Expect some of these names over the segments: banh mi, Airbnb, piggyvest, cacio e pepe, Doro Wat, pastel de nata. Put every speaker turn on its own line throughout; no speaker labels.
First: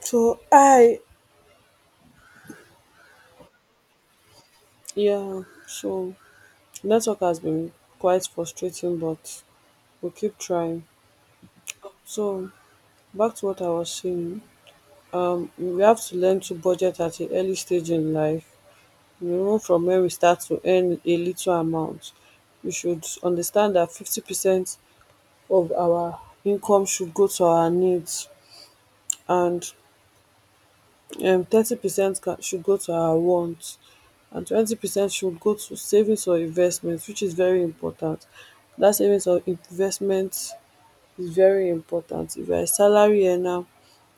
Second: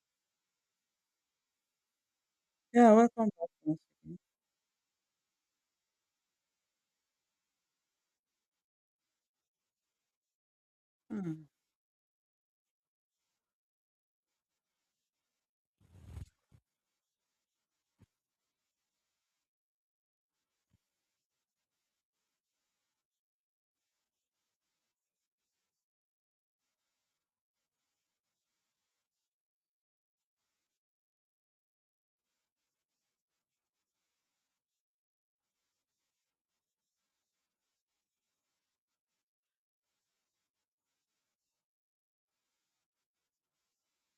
So I
Yeah, welcome back once again.
Yeah, so network has been quite frustrating, but we'll keep trying.
Mm.
So back to what I was saying, we have to learn to budget at an early stage in life. You know, from when we start to earn a little amount. We should understand that 50% of our income should go to our needs, and 30% ca should go to our wants, and 20% should go to savings or investments, which is very important. Dat savings or investment is very important. If you are a salary earner,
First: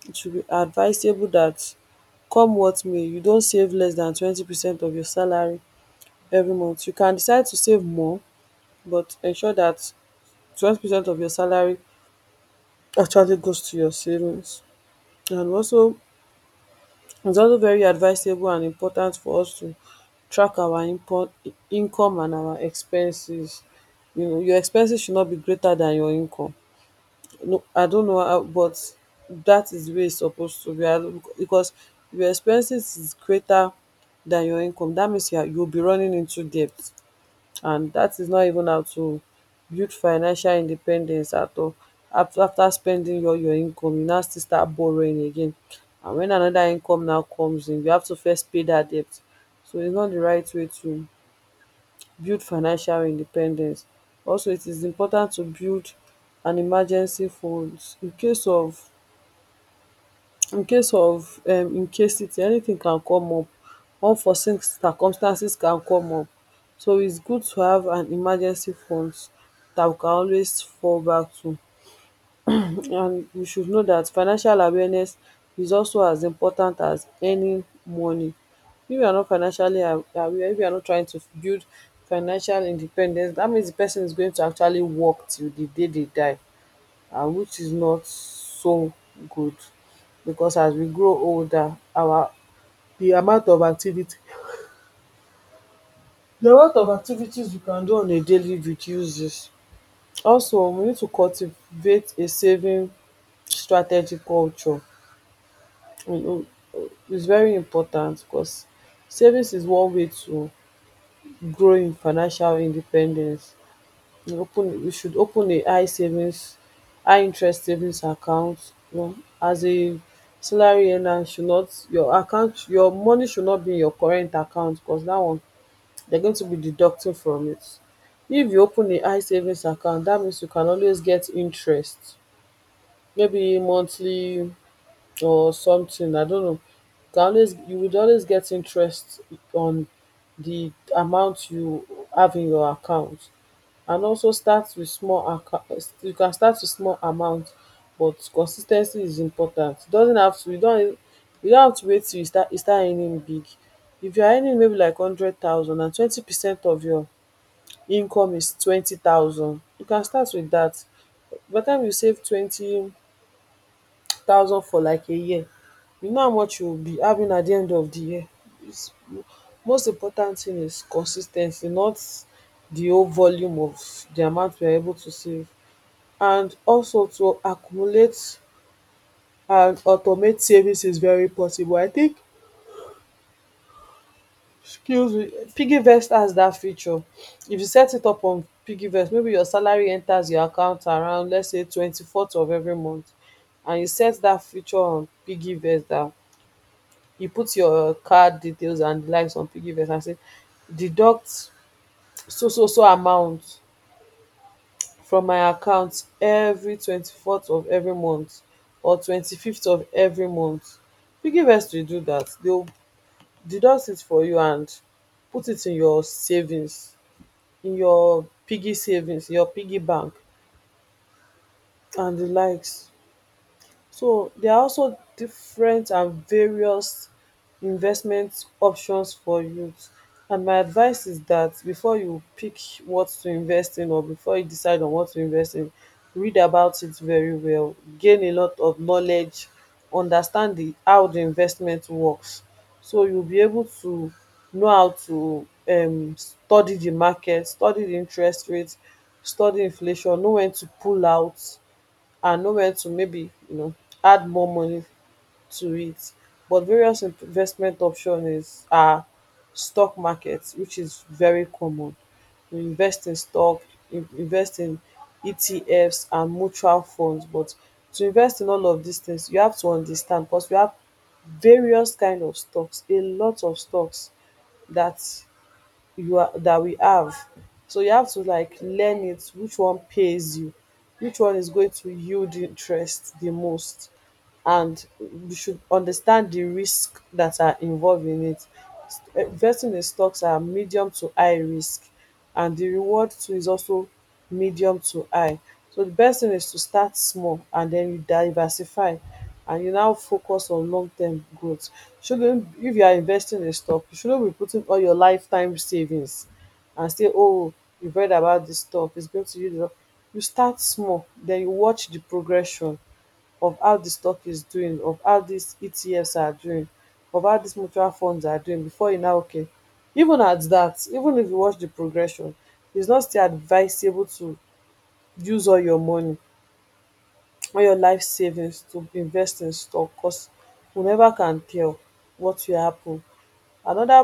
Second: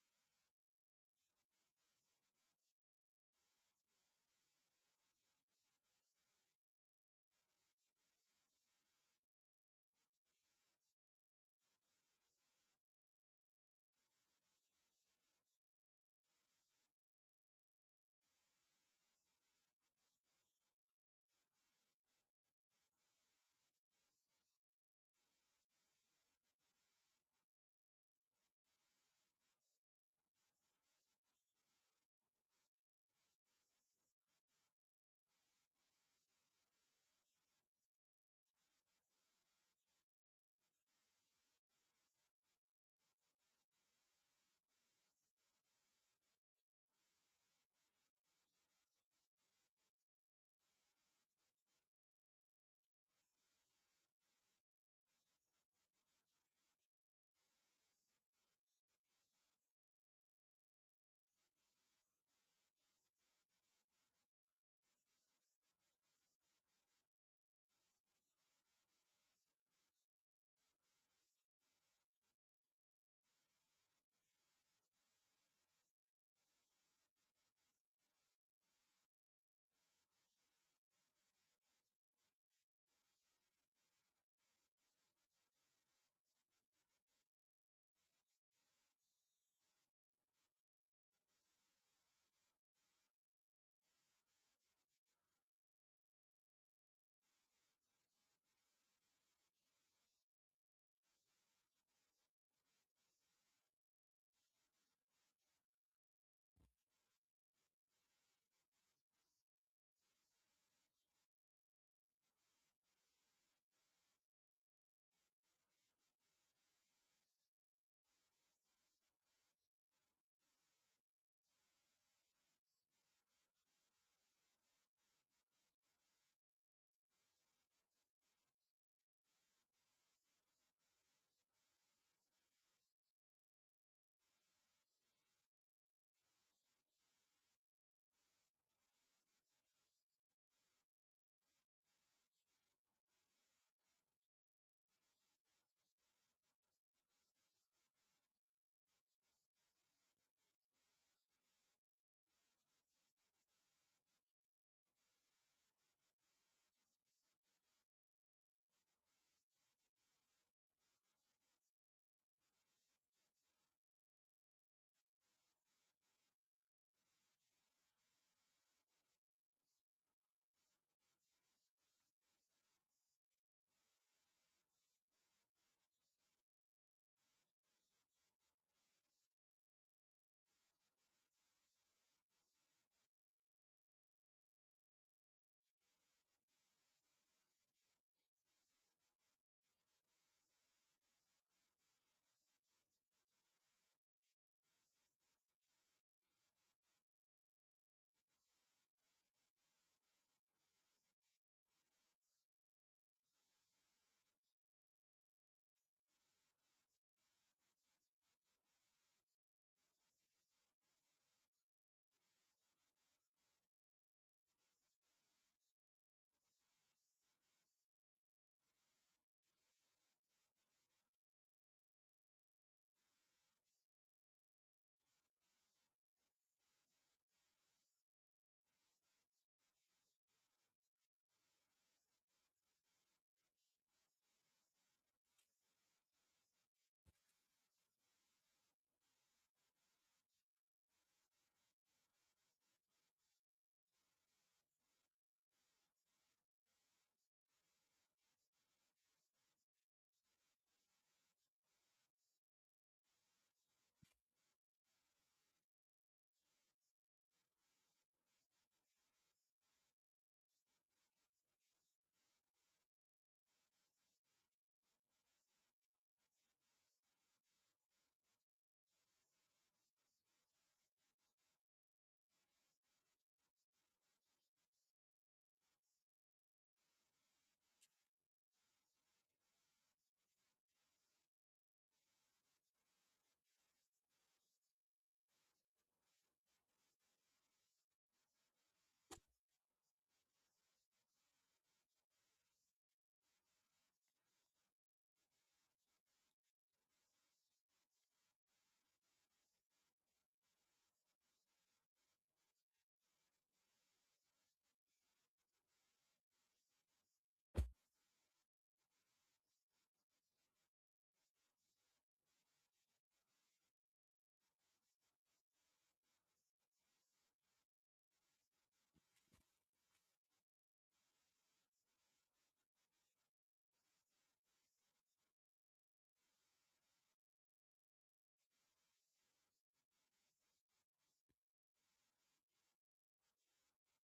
it should be advisable that, come what may, you don't save less than 20% of your salary every month. You can decide to save more, but ensure that 20% of your salary actually goes to your savings. And also, it's also very advisable and important for us to track our import income and our expenses. You know, your expenses should not be greater than your income. No, I don't know how, but that is the way it's supposed to be. I don't- Because if your expenses is greater than your income, that means you'll be running into debt. And dat is not even how to build financial independence at all. After spending all your income, you now still start borrowing again, and wen anoda income now comes in, you have to first pay dat debt. So it's not di right way to build financial independence. Also, it is important to build an emergency fund in case of, in case of incasity anytin can come up, unforeseen circumstances can come up, so its good to have an emergency funds dat we can always fall back to. And we should know dat financial awareness is also as important as earning money. If you are not financially aware, if you are not trying to build financial independence, dat means di person is going to actually work till di day dey die, and which is not so good, because as we grow older, our the amount of activity the amount of activities you can do on a daily reduces. Also we need to cultivate a saving strategy culture. You know, it's very important because savings is one way to grow in financial independence. You should open a high interest savings account. You know, as a salary earner, should not your account your money should not be in your current account, because that one, they're going to be deducting from it. If you open a high savings account, that means you can always get interest, maybe monthly, or something, I don't know. You would always get interest on the amount you have in your account. And also start with you can start with small amount, but consis ten cy is important. E doesn't have to you don't have to wait till you start earning big. If you are earning maybe like hundred thousand, and twenty percent of your income is 20,000, you can start with that. By the time you save 20,000 for like a year, you know how much you will be having at the end of the year is most important thing is consis ten cy, not the whole volume of the amount you are able to save. And also to accumulate and automate savings is very possible. I think skills with piggyvest has that feature. If you set it up on piggyvest, maybe your salary enters your account around, let's say, 24th of every month, and you set that feature on piggyvest that you put your card details and the likes on piggyvest and say, deduct so so so amount from my account every 24th of every month or 25th of every month. Piggyvest will do that. They will deduct it for you and put it in your savings, in your piggy savings, your piggy bank, and the likes. So there are also different and various investment options for youth. And my advice is that before you pick what to invest in, or before you decide on what to invest in, read about it very well, gain a lot of knowledge, understand the how the investment works. So you'll be able to know how to study the market, study the interest rate, study inflation, know when to pull out, and know when to, maybe, you know, add more money to it. But various investment option is are stock markets, which is very common. You invest in stock, invest in ETFs and mutual funds. But to invest in all of these things, you have to understand, because we have various kind of stocks, a lot of stocks that you are that we have. So you have to like learn it, which one pays you, which one is going to yield interest the most, and you should understand the risk that are involved in it. Investing in stocks are medium to high risk, and the reward too is also medium to high. So the best thing is to start small, and then you diversify, and you now focus on long term growth. Shouldn't If you are investing in stock, you shouldn't be putting all your lifetime savings and say, "Oh, you've read about this stock, it's going to you." You start small, then you watch the progression of how di stock is doing, of how dis ETFs are doing, of how these mutual funds are doing, before you now okay. Even at that, even if you watch the progression, it's not still advisable to use all your money, all your life savings, to invest in stock, cos you never can tell what will happen. Anoda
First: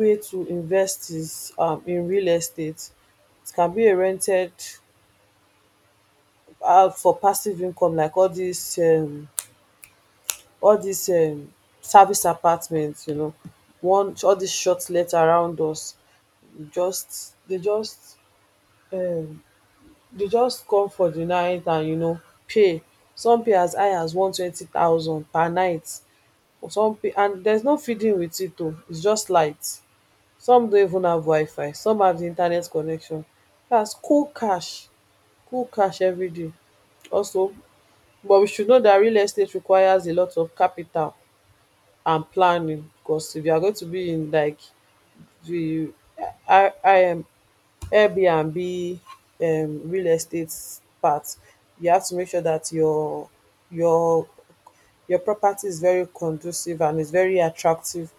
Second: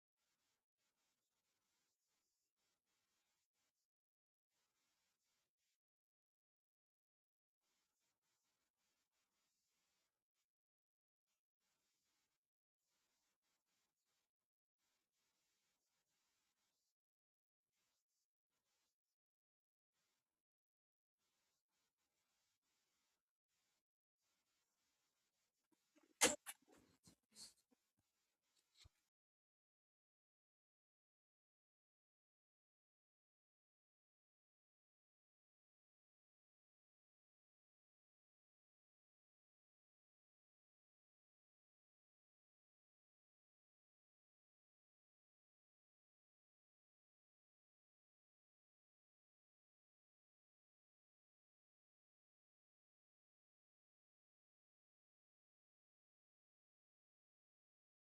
way to invest is in real estate. It can be a rented house for passive income, like all these all dis service apartment, you know, one all dis short let around us, just dey just um dey just come for di night and, you know, pay. Some pay as high as 120,000 per night. Some pay, and there's no feeding with it o, its just light. Some don't even have wifi, some have the internet connection. That's cold cash, cold cash every day. Also, but we should know that real estate requires a lot of capital and planning, because if you are going to be in like the I am Airbnb real estate part, you have to make sure that your your property is very conducive and is very attractive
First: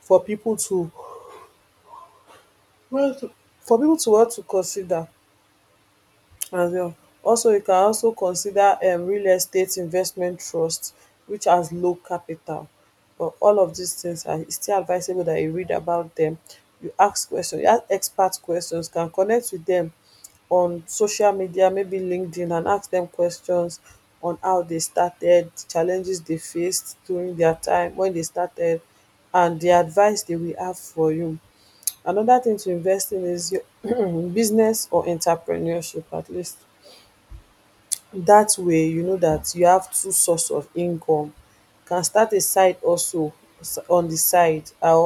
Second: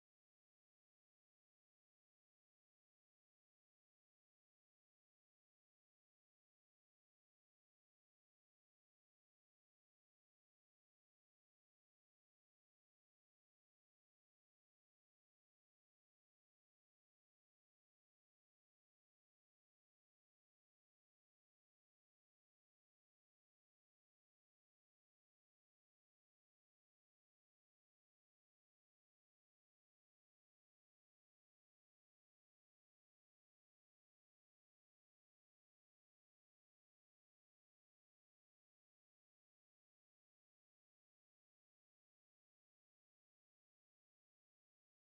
for people to, well to for people to want to consider. As well. Also, you can also consider real estate investment trust, which has low capital. But all of these things, are e still advisable that you read about them. You ask questions. You ask expert questions, can connect with them on social media, maybe LinkedIn, and ask them questions on how they started, the challenges they faced during their time when they started, and the advice they will have for you. Another thing to invest in is your business or entrepreneurship, at least. Dat way you know dat you have two source of income. You can start a side hustle on the side, or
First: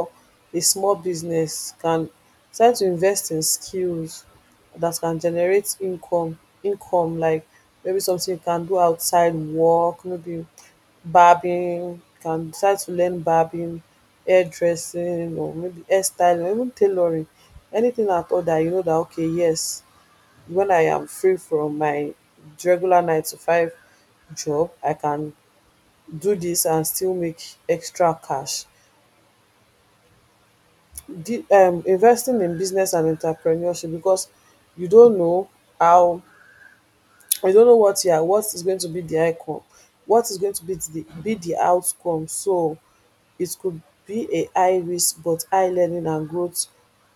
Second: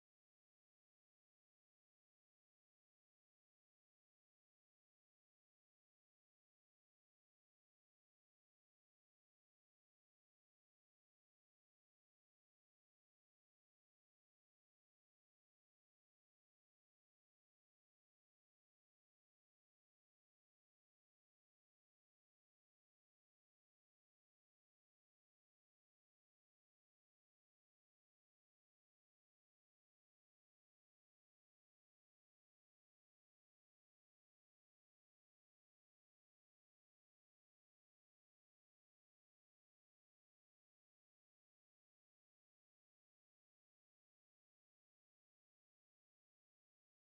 a small business. Can start to invest in skills dat can generate income, like maybe something you can do outside work, maybe barbing. You can start to learn barbing, hairdressing, or maybe hairstyling, or even tailoring, anything at all dat you know dat, okay, yes, when I am free from my regular nine to five job, I can do this and still make extra cash. Investing in business and entrepreneurship, because you don't know how, you don't know what yeah what is going to be the outcome, what is going to be the outcome. So it could be a high risk, but high learning and growth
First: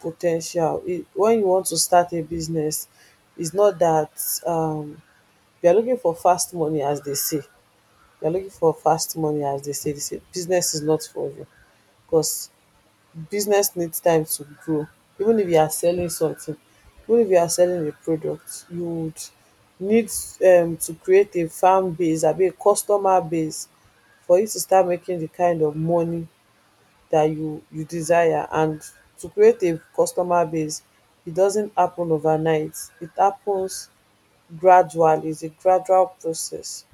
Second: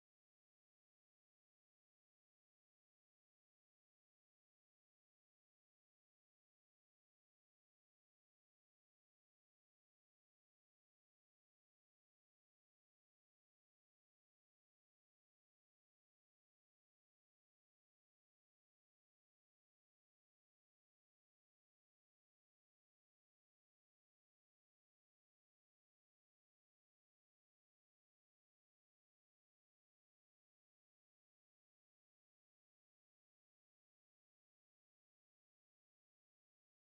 potential. When you want to start a business, it's not that um they are looking for fast money, as they say. They are looking for fast money, as they say. They say business is not for you, because business needs time to grow. Even if you are selling something, even if you are selling a product, you would need, to create a fan base, abi a customer base, for you to start making the kind of money that you desire. And to create a customer base, it doesn't happen overnight. It happens gradually. It's a gradual process.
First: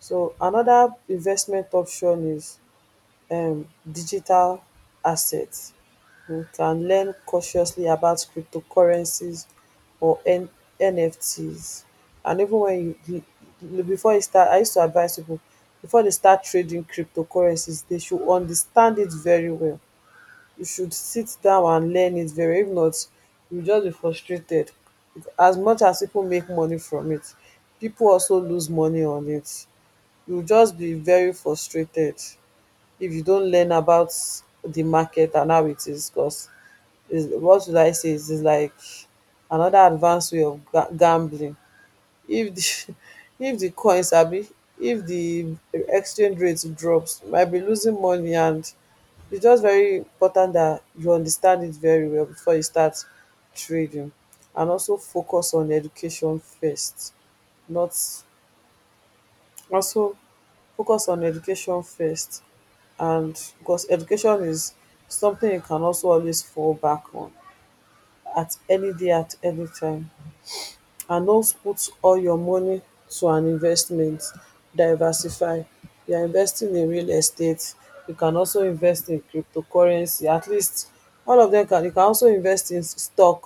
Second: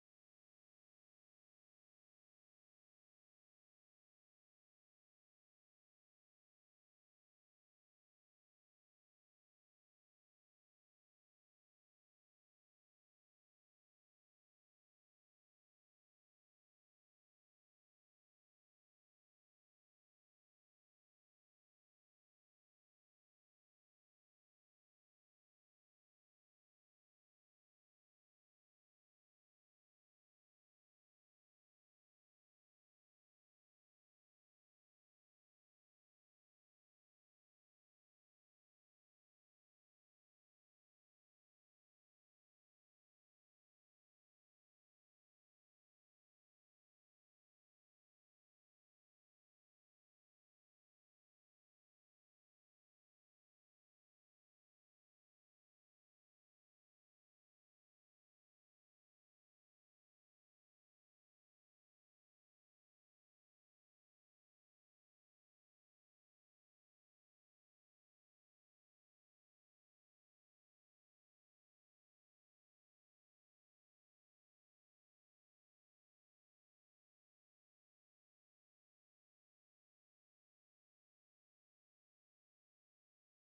So another investment option is digital assets. You can learn cautiously about cryptocurrencies or N NFTs. And even when you before you start, I used to advise people before they start trading cryptocurrencies they should understand it very well. You should sit down and learn it very well. If not, you just be frustrated. As much as people make money from it, people also lose money on it. You just be very frustrated if you don't learn about the market and how it is, because what would I say is like another advanced way of gambling. If the if the coins, coin be if the exchange rate drops, you might be losing money, and it's just very important that you understand it very well before you start trading, and also focus on education first. Not also Focus on education first, and because education is something you can also always fall back on at any day, at any time, and no put all your money to an investment. Diversify. You are investing in real estate, you can also invest in cryptocurrency. At least all of dem, can you can also invest in stock,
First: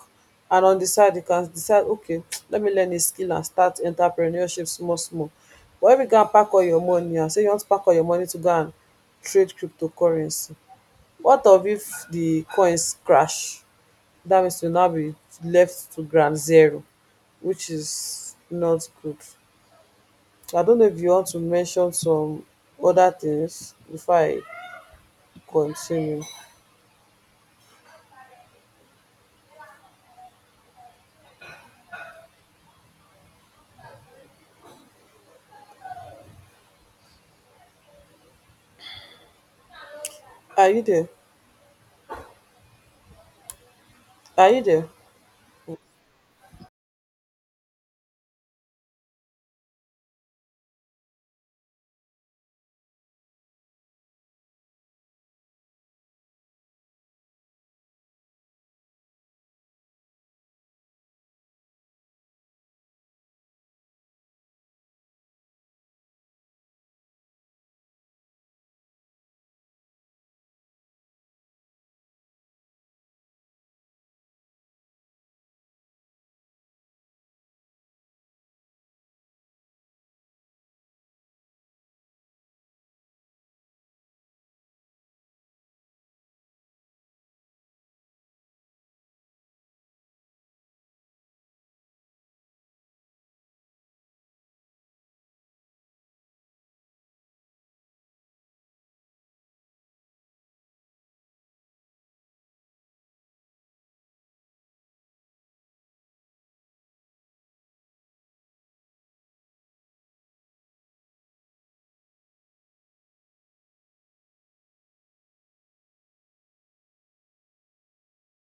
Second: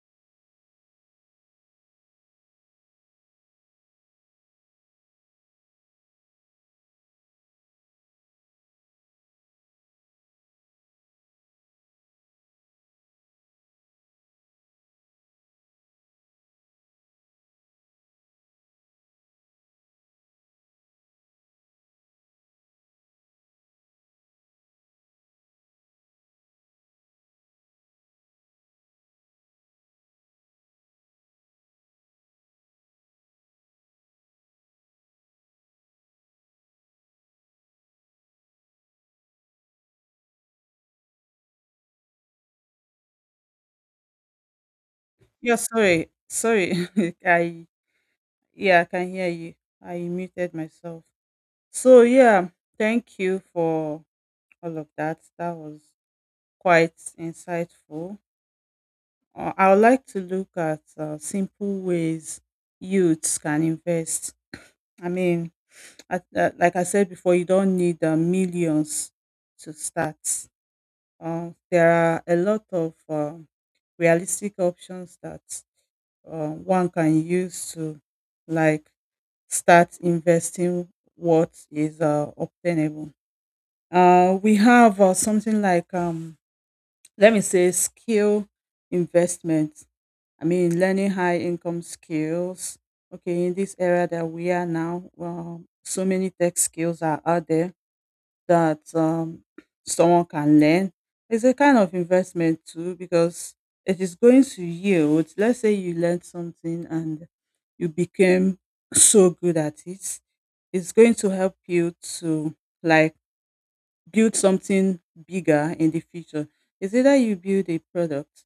and on di side you can decide, okay, let me learn a skill and start entrepreneurship small small. But if you go and pack all your money and say you want to pack all your money to go and trade cryptocurrency, what of if di coins crash? That means you'll now be left to ground zero, which is not good. I don't know if you want to mention some other things before I continue. Are you there? Are you there?
Yeah, sorry, sorry. I yeah, I can hear you. I muted myself. So yeah, thank you for all of that. That was quite insightful. I would like to look at simple ways youths can invest. I mean, like I said before, you don't need millions to start. There are a lot of realistic options that one can use to like start investing what is obtainable. We have something like let me say skill investment. I mean, learning high income skills. Okay, in this era that we are now, well, so many tech skills are out there that someone can learn. It's a kind of investment too because it is going to yield. Let's say you learned something and you became so good at it. It's going to help you to like build something bigger in the future. It's either you build a product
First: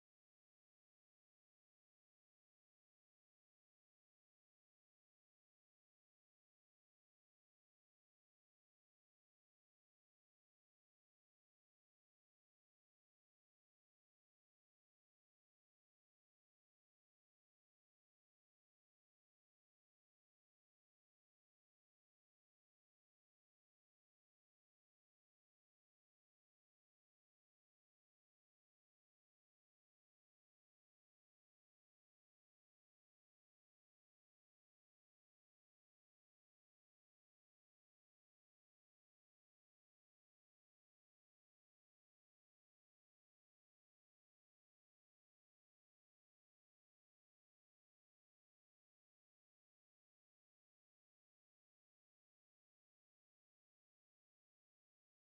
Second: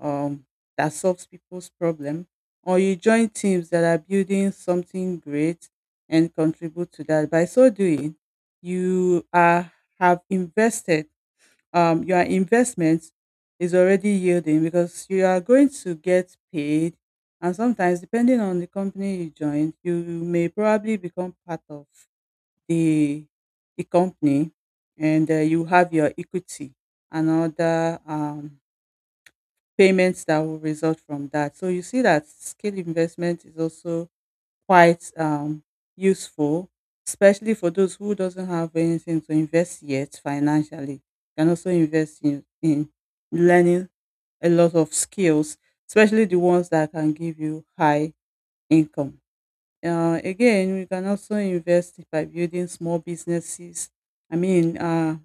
um, that solves people's problem, or you join teams that are building something great and contribute to that. By so doing, you are have invested. Your investment is already yielding because you are going to get paid, and sometimes depending on the company you join, you may probably become part of the the company, and you have your equity and other payments that will result from that. So you see that scale investment is also quite useful, especially for those who doesn't have anything to invest yet financially. Can also invest in learning a lot of skills, especially the ones that can give you high income. Again, we can also invest by building small businesses. I mean,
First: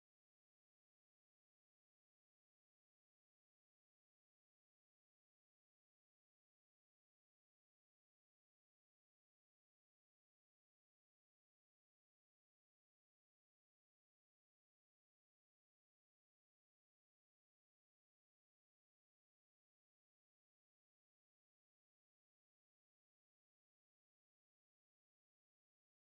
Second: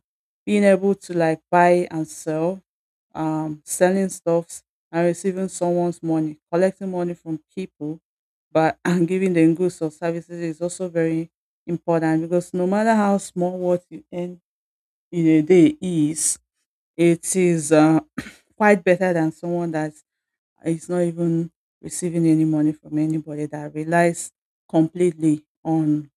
being able to like buy and sell, selling stuffs and receiving someone's money, collecting money from people, but and giving them goods or services is also very important because no matter how small what you earn in a day is, it is quite better than someone that he's not even receiving any money from anybody, that relies completely on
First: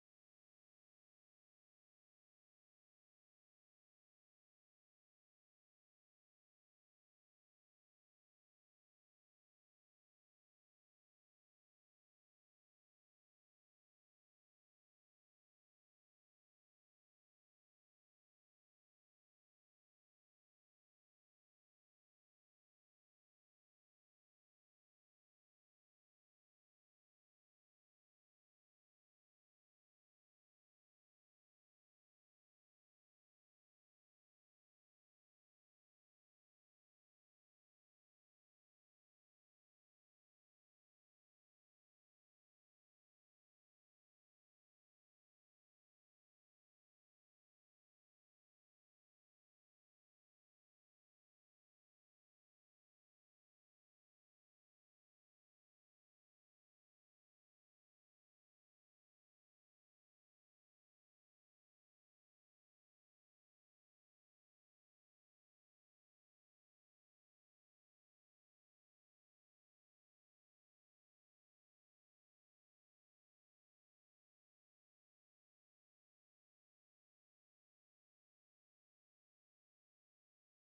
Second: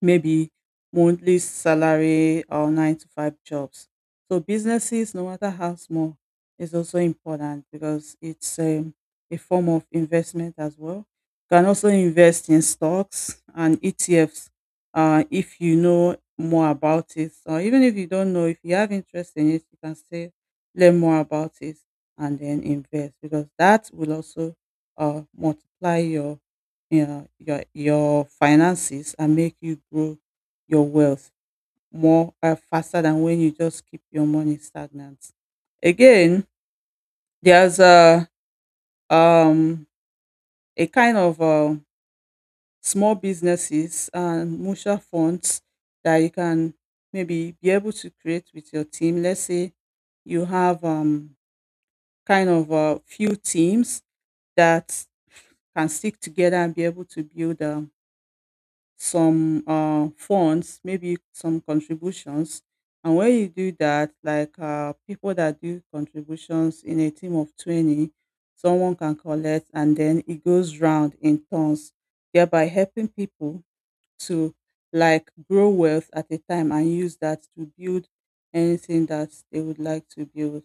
maybe monthly salary or nine to five jobs. So businesses, no matter how small, is also important because it's a form of investment as well. You can also invest in stocks and ETFs if you know more about it. Or even if you don't know, if you have interest in it, you can still learn more about it and then invest because that will also multiply your yeah, your finances and make you grow your wealth more faster than when you just keep your money stagnant. Again, there's um a kind of small businesses and mutual funds that you can maybe be able to create with your team. Let's say you have kind of a few teams that can stick together and be able to build some funds, maybe some contributions. And when you do that, like people that do contributions in a team of 20, someone can collect and then it goes round in turns, thereby helping people to like grow wealth at a time and use that to build anything that they would like to build.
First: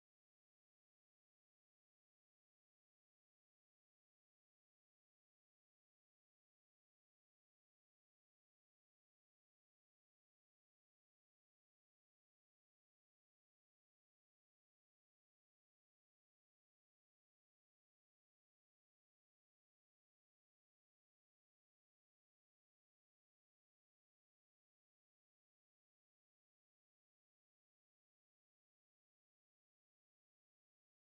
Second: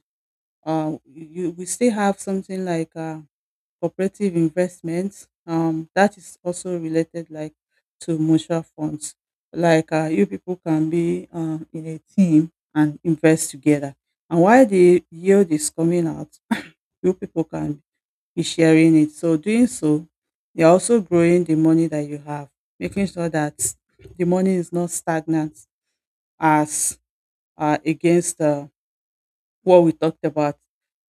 You we still have something like cooperative investments. That is also related like to mutual funds like you people can be in a team and invest together, and while the yield is coming out, you people can be sharing it, so doing so you're also growing the money that you have, making sure that the money is not stagnant as against what we talked about,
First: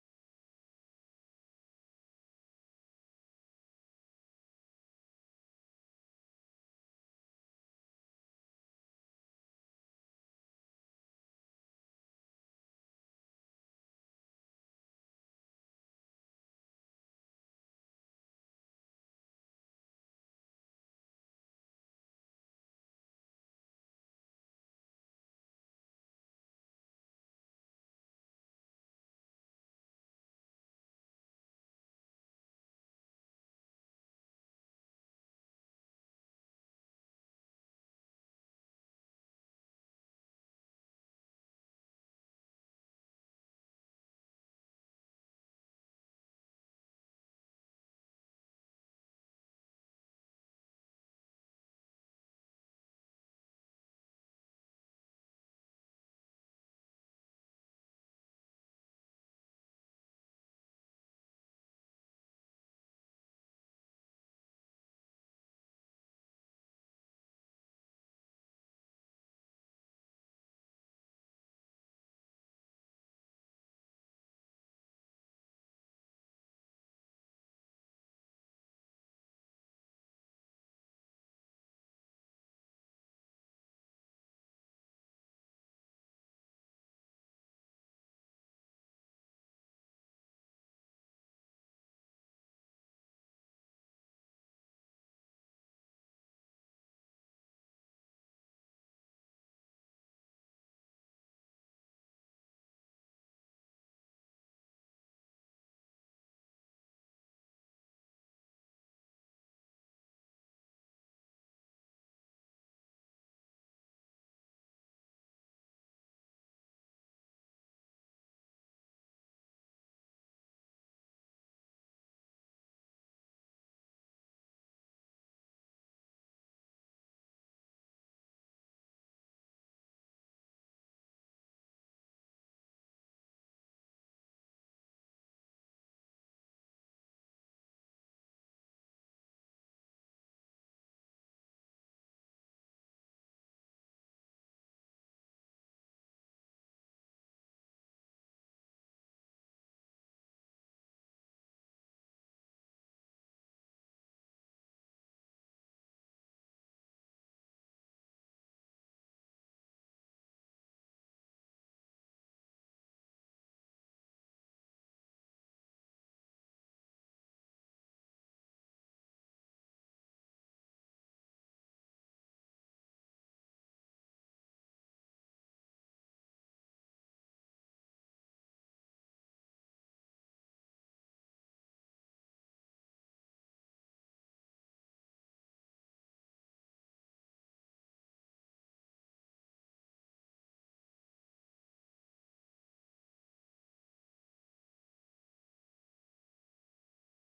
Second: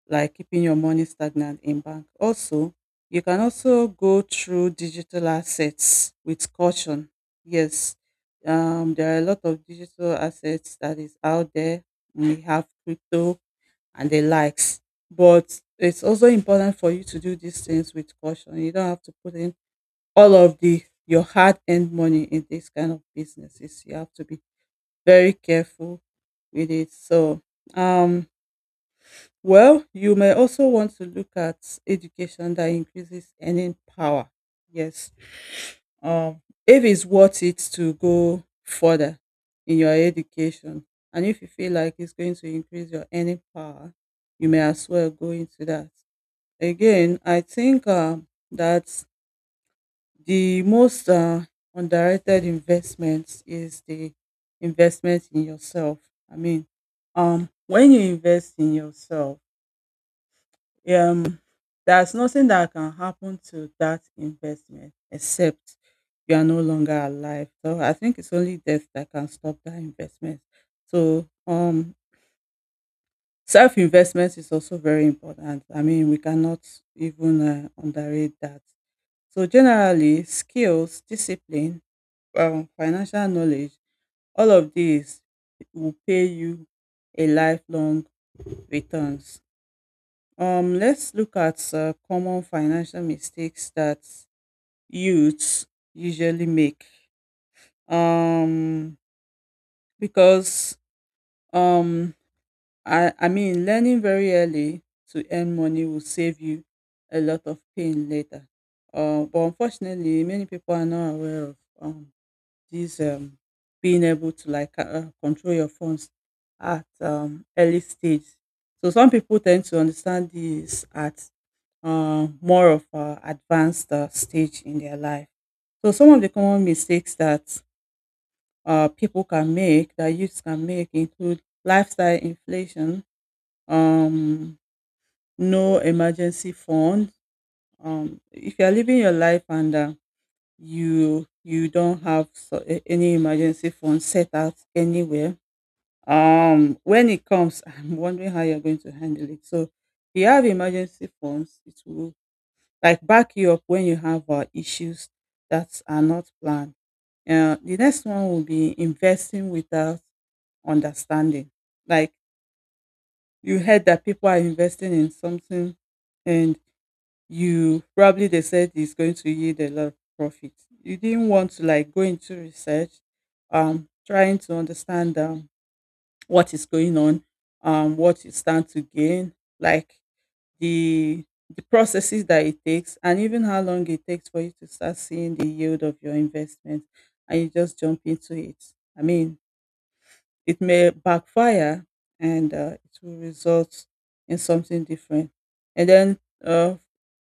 like keeping your money stagnant in bank. Also, you can also go through digital assets with caution. Yes, there are a lot of digital assets that is out there. We have crypto and the likes, but it's also important for you to do these things with caution. You don't have to put in all of the your hard-earned money in this kind of businesses. You have to be very careful with it. So, um, well, you may also want to look at education that increases earning power. Yes. Um, if it's worth it to go further in your education, and if you feel like it's going to increase your earning power, you may as well go into that. Again, I think that the most underrated investment is the investment in yourself. I mean, when you invest in yourself, um there's nothing that can happen to that investment except you are no longer alive. So I think it's only death that can stop that investment. So self investment is also very important. I mean, we cannot even underrate that. So generally, skills, discipline, financial knowledge, all of these will pay you a lifelong returns. Let's look at common financial mistakes that youths usually make. Um, because um, I mean, learning very early to earn money will save you a lot of pain later. But unfortunately, many people are not aware of this being able to like control your funds at early stage. So some people tend to understand this at more of advanced stage in their life. So some of the common mistakes that people can make, that youths can make, include lifestyle inflation, um, no emergency fund. If you are living your life and you don't have so, any emergency fund set out anywhere, when it comes, I'm wondering how you're going to handle it. So if you have emergency funds, it will like back you up when you have issues that are not planned. The next one will be investing without understanding. Like you heard that people are investing in something and you probably, they said it's going to yield a lot of profit. You didn't want to like go into research, trying to understand what is going on, what you stand to gain. Like the the processes that it takes and even how long it takes for you to start seeing the yield of your investment, and you just jump into it. I mean, it may backfire, and it will result in something different. And then uh,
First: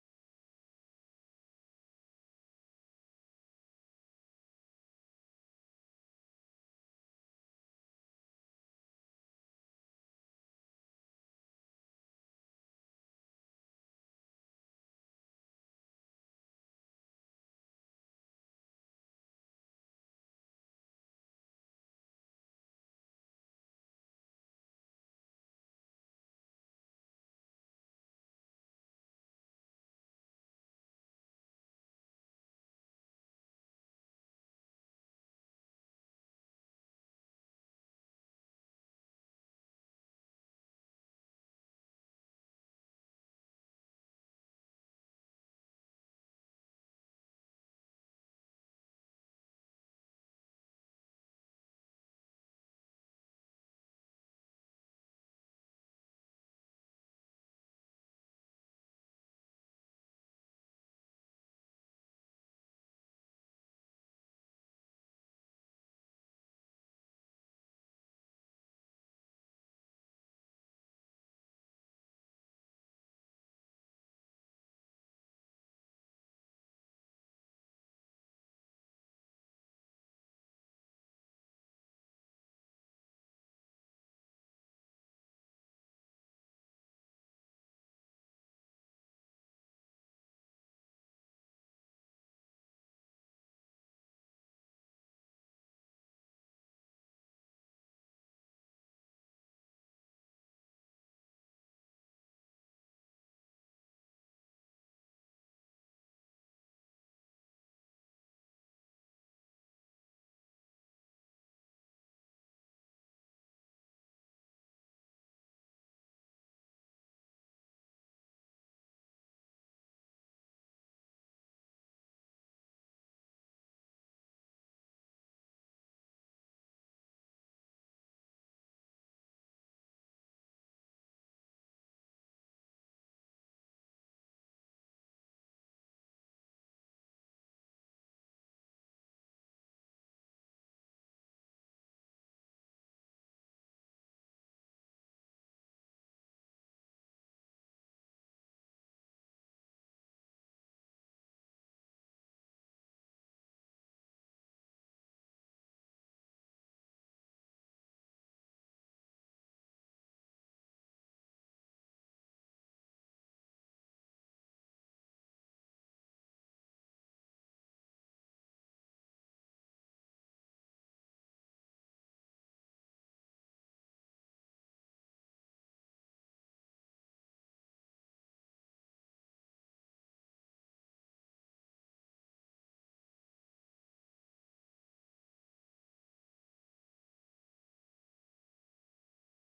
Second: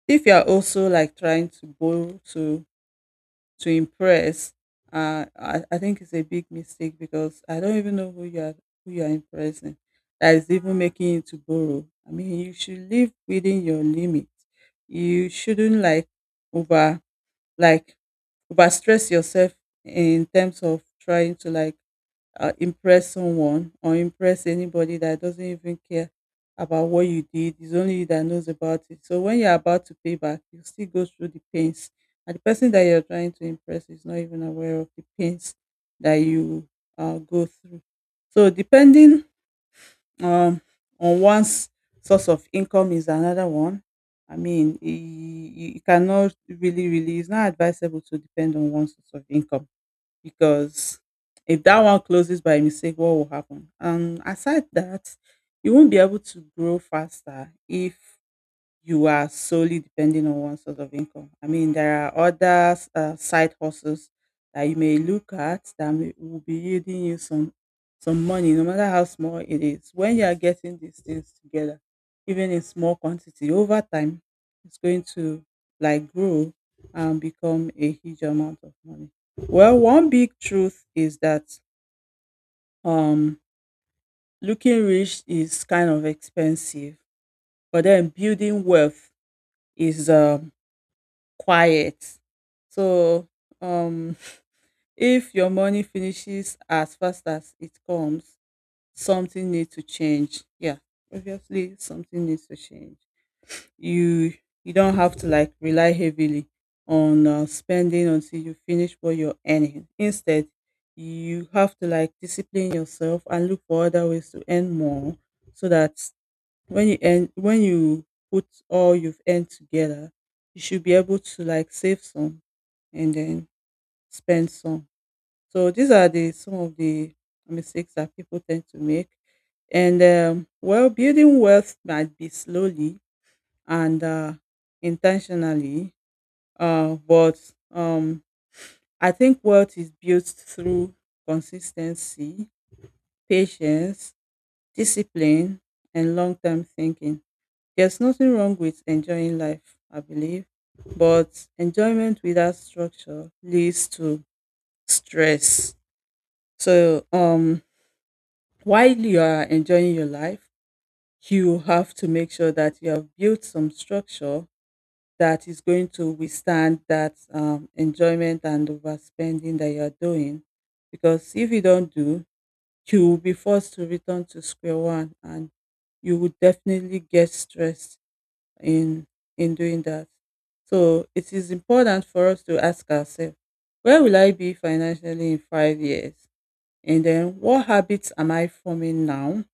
if you're also like trying to borrow to impress, I think it's a big mistake because I don't even know who you are, who you are impressing. That is even making you to borrow. I mean, you should live within your limit. You shouldn't over like over stress yourself in terms of trying to like impress someone or impress anybody that doesn't even care about what you did. It's only you that knows about it. So when you're about to pay back, you still go through the pains. And the person that you're trying to impress is not even aware of the pains that you go through. So depending um, on one's source of income is another one. I mean, you cannot it's not advisable to depend on one source of income because if that one closes by mistake, what will happen? And aside that, you won't be able to grow faster if you are solely depending on one source of income. I mean, there are other side hustles that you may look at that will be yielding you some money, no matter how small it is. When you are getting these things together, even in small quantity, over time, it's going to like grow and become a huge amount of money. Well, one big truth is that um, looking rich is kind of expensive, but then building wealth is quiet. So, um, if your money finishes as fast as it comes, something needs to change. Yeah, obviously something needs to change. You you don't have to like rely heavily on spending until you finish what you're earning. Instead, you have to like discipline yourself and look for other ways to earn more so that when you put all you've earned together, you should be able to like save some and then spend some. So these are the some of the mistakes that people tend to make. And well, building wealth might be slowly and intentionally, but um, I think wealth is built through consistency, patience, discipline and long-term thinking. There's nothing wrong with enjoying life, I believe, but enjoyment without structure leads to stress. So, while you are enjoying your life, you have to make sure that you have built some structure that is going to withstand that enjoyment and overspending that you are doing. Because if you don't do, you will be forced to return to square one and you would definitely get stressed in in doing that. So it is important for us to ask ourselves, where will I be financially in 5 years? And then what habits am I forming now,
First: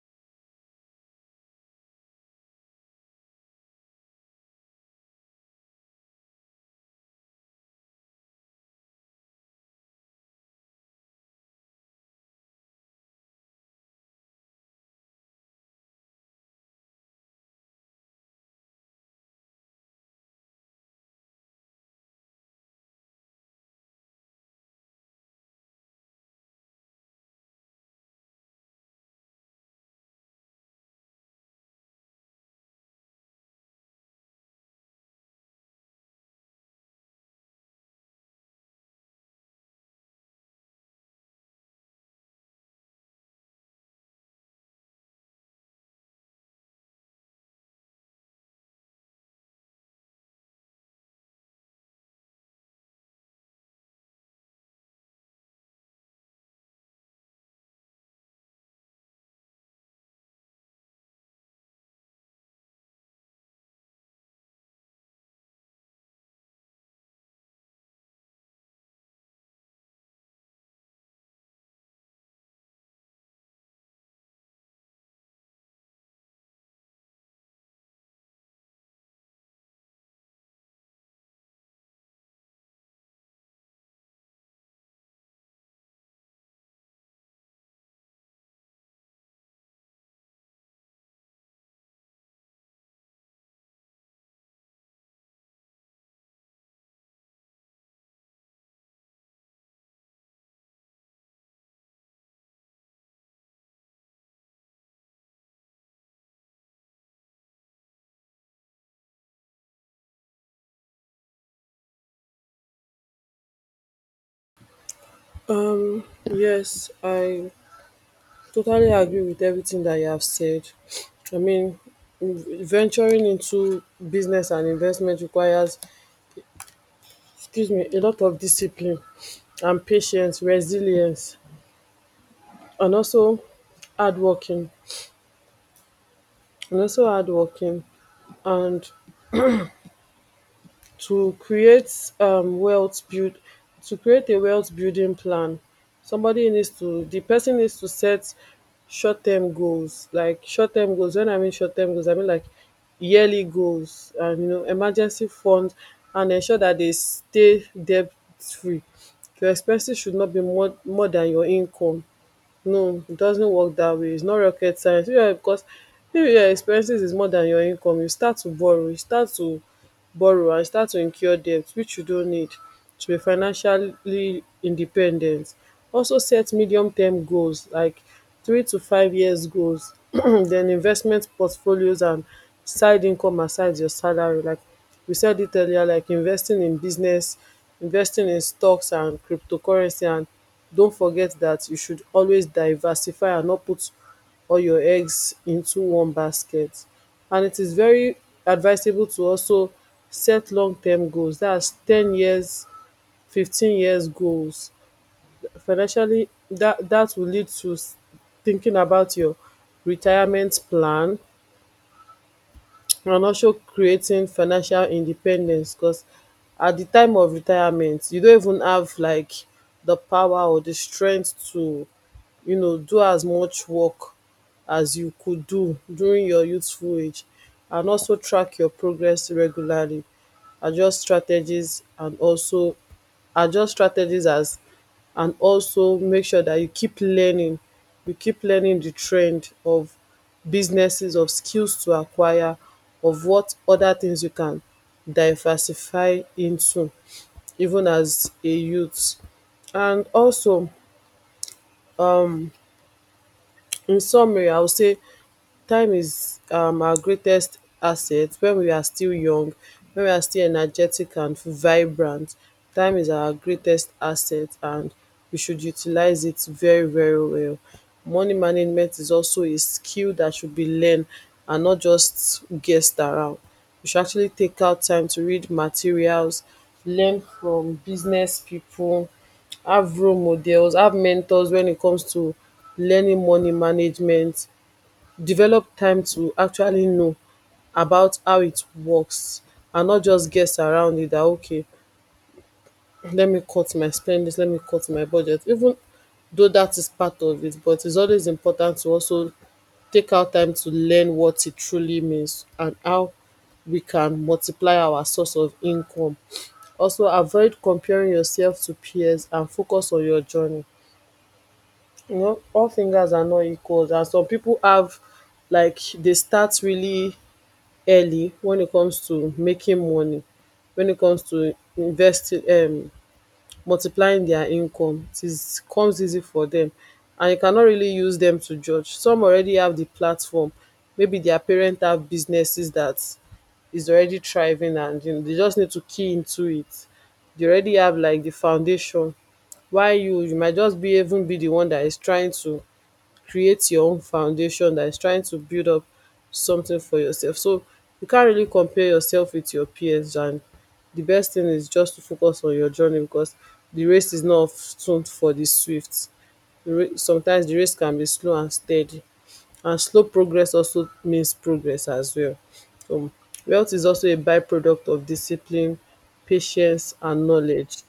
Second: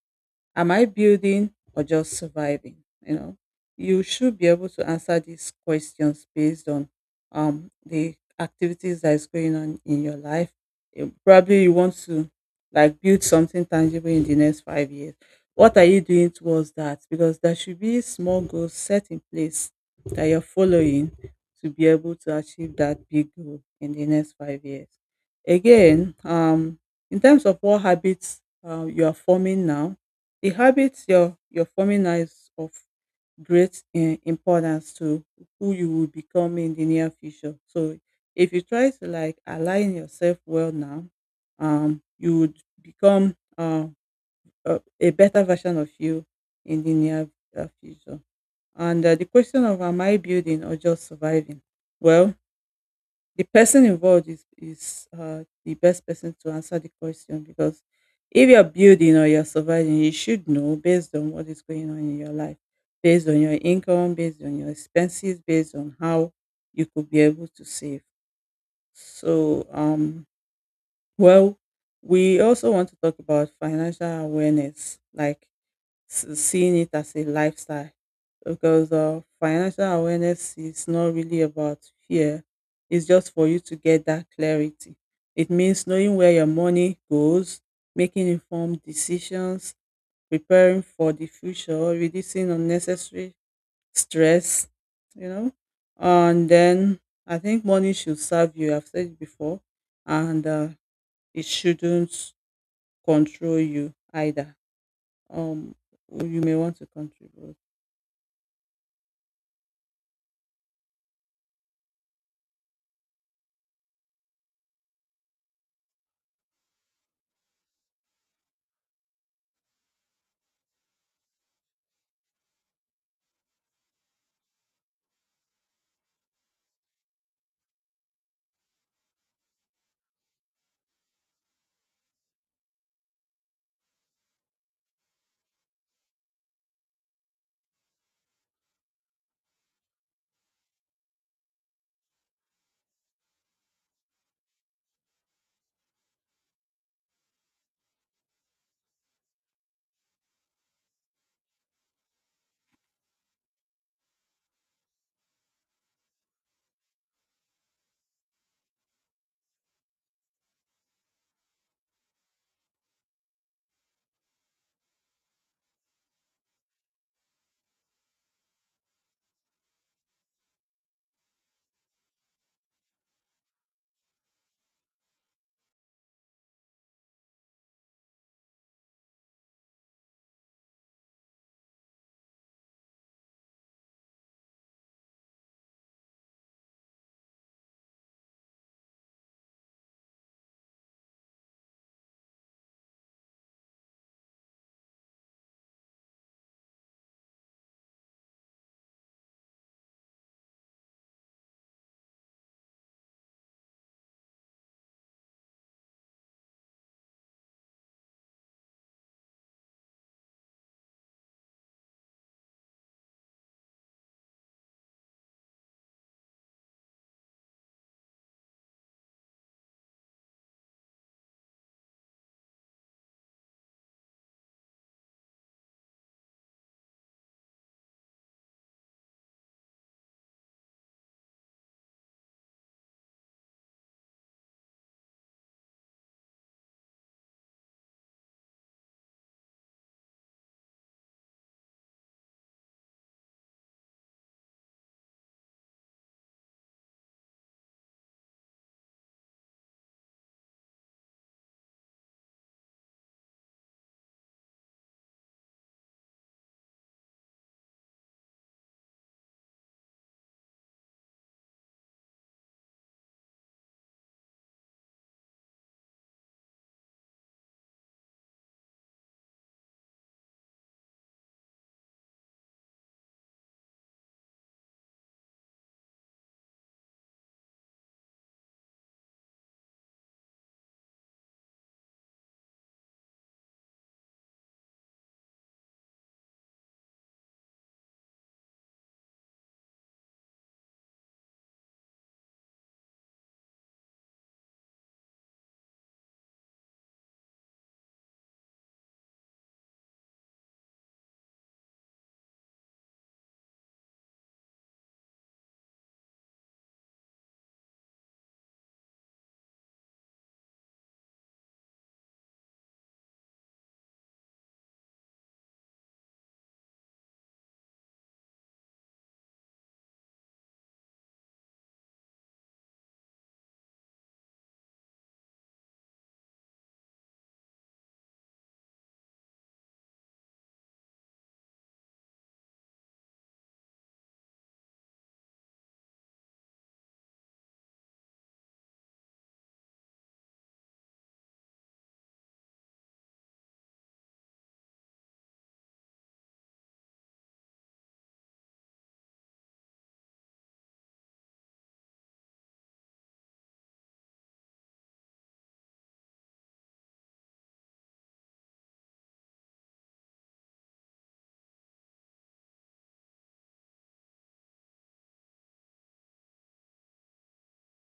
am I building or just surviving? You know, you should be able to answer these questions based on the activities that is going on in your life. Probably you want to like build something tangible in the next 5 years. What are you doing towards that? Because there should be small goals set in place that you're following to be able to achieve that big goal in the next 5 years. Again, in terms of what habits you are forming now, the habits you're forming now is of great im importance to who you will become in the near future. So if you try to like align yourself well now, you would become a better version of you in the near future. And the question of am I building or just surviving? Well, the person involved is the best person to answer the question because if you're building or you're surviving, you should know based on what is going on in your life, based on your income, based on your expenses, based on how you could be able to save. So, well, we also want to talk about financial awareness, like seeing it as a lifestyle because financial awareness is not really about fear. It's just for you to get that clarity. It means knowing where your money goes, making informed decisions, preparing for the future, reducing unnecessary stress, you know. And then I think money should serve you. I've said it before, and it shouldn't control you either. Um, you may want to contribute.
Yes, I totally agree with everything that you have said. I mean, venturing into business and investment requires, excuse me, a lot of discipline and patience, resilience, and also hard working. And also hard working. And to create wealth build to create a wealth building plan, somebody needs to the person needs to set short term goals. Like short term goals, when I mean short term goals, I mean like yearly goals, and you know, emergency fund, and ensure that they stay debt free. Your expenses should not be more than your income. No, it doesn't work that way. It's not rocket science. Yeah, because if your expenses is more than your income, you start to borrow. You start to borrow and start to incur debt, which you don't need. To be financially independent, also set medium term goals like 3 to 5 years goals. Then investment portfolios and side income aside your salary, like we said it earlier, like investing in business, investing in stocks and cryptocurrency. And don't forget that you should always diversify and not put all your eggs into one basket. And it is very advisable to also set long term goals, that's 10 years, 15 years goals financially. That will lead to thinking about your retirement plan, and also creating financial independence, because at the time of retirement, you don't even have like the power or the strength to, you know, do as much work as you could do during your youthful age. And also track your progress regularly, adjust strategies, and also adjust strategies as and also make sure that you keep learning. You keep learning the trend of businesses, of skills to acquire, of what other things you can diversify into, even as a youth. And also, in summary, I would say time is our greatest asset when we are still young, when we are still energetic and vibrant. Time is our greatest asset, and we should utilize it very, very well. Money management is also a skill that should be learned and not just guessed around. You should actually take out time to read materials, learn from business people, have role models, have mentors when it comes to learning money management. Develop time to actually know about how it works, and not just guess around it, that okay, let me cut my spendings, let me cut my budget. Even though that is part of it, but it's always important to also take out time to learn what it truly means and how we can multiply our source of income. Also avoid comparing yourself to peers and focus on your journey. You know, all fingers are not equal. And some people have, like they start really early when it comes to making money, when it comes to investing, multiplying their income, it is comes easy for them, and you cannot really use them to judge. Some already have the platform. Maybe their parent have businesses that is already thriving, and you know, they just need to key into it. They already have like the foundation. Why you might just be even be the one that is trying to create your own foundation, that is trying to build up something for yourself. So you can't really compare yourself with your peers, and the best thing is just to focus on your journey, because the race is not tuned for the swift. Sometimes the race can be slow and steady, and slow progress also means progress as well. Um, Wealth is also a byproduct of discipline, patience and knowledge.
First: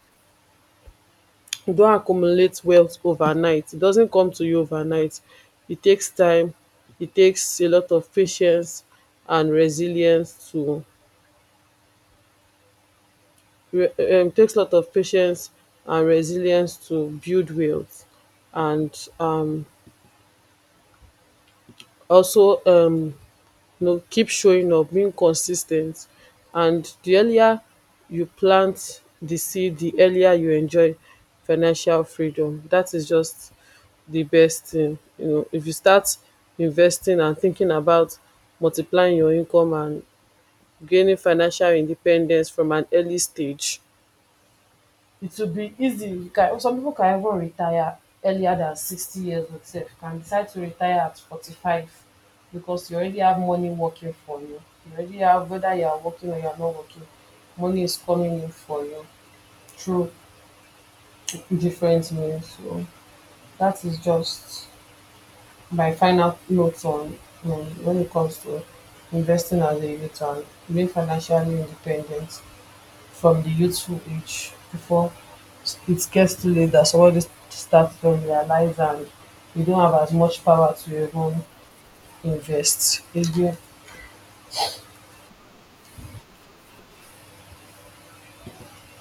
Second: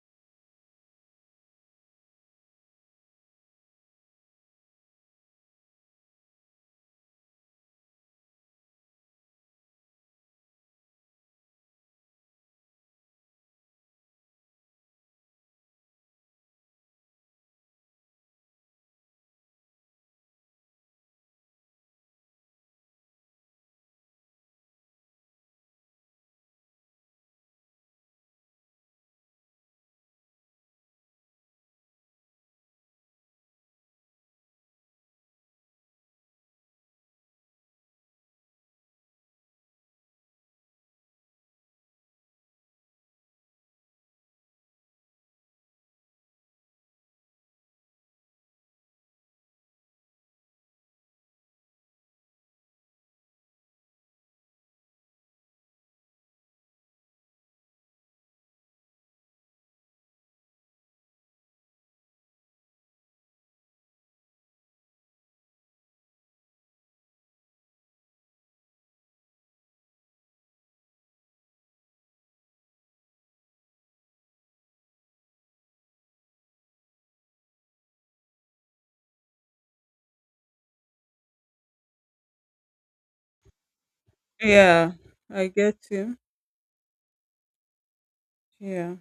You not accumulate wealth overnight. It doesn't come to you overnight. It takes time. It takes a lot of patience and resilience to it takes a lot of patience and resilience to build wealth. And also You know, keep showing up, being consistent, and the earlier you plant the seed, the earlier you enjoy financial freedom. That is just the best thing. You know, if you start investing and thinking about multiplying your income and gaining financial independence from an early stage, it will be easy. You can, some people can even retire earlier than 60 years old, sef can decide to retire at 45, because you already have money working for you. You already have, whether you are working or you are not working, money is coming in for you through different means. So that is just my final notes on when it comes to investing as a youth and being financially independent from the youthful age, before it gets too late, that somebody starts from their life and you don't have as much power to even invest again.
Yeah, I get you. Yeah,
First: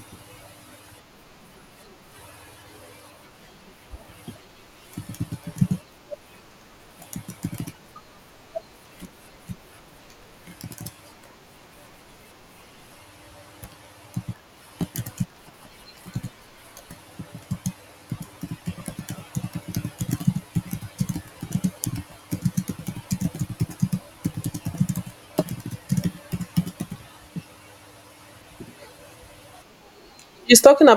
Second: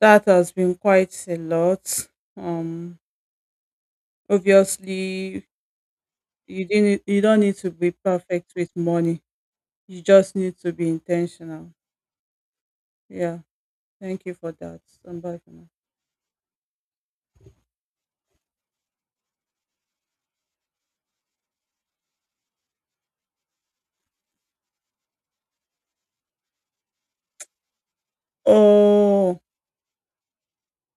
that has been quite a lot. Um, Obviously, you don't need to be perfect with money. You just need to be intentional. Yeah, thank you for that. And bye for now. Oh.
He's talking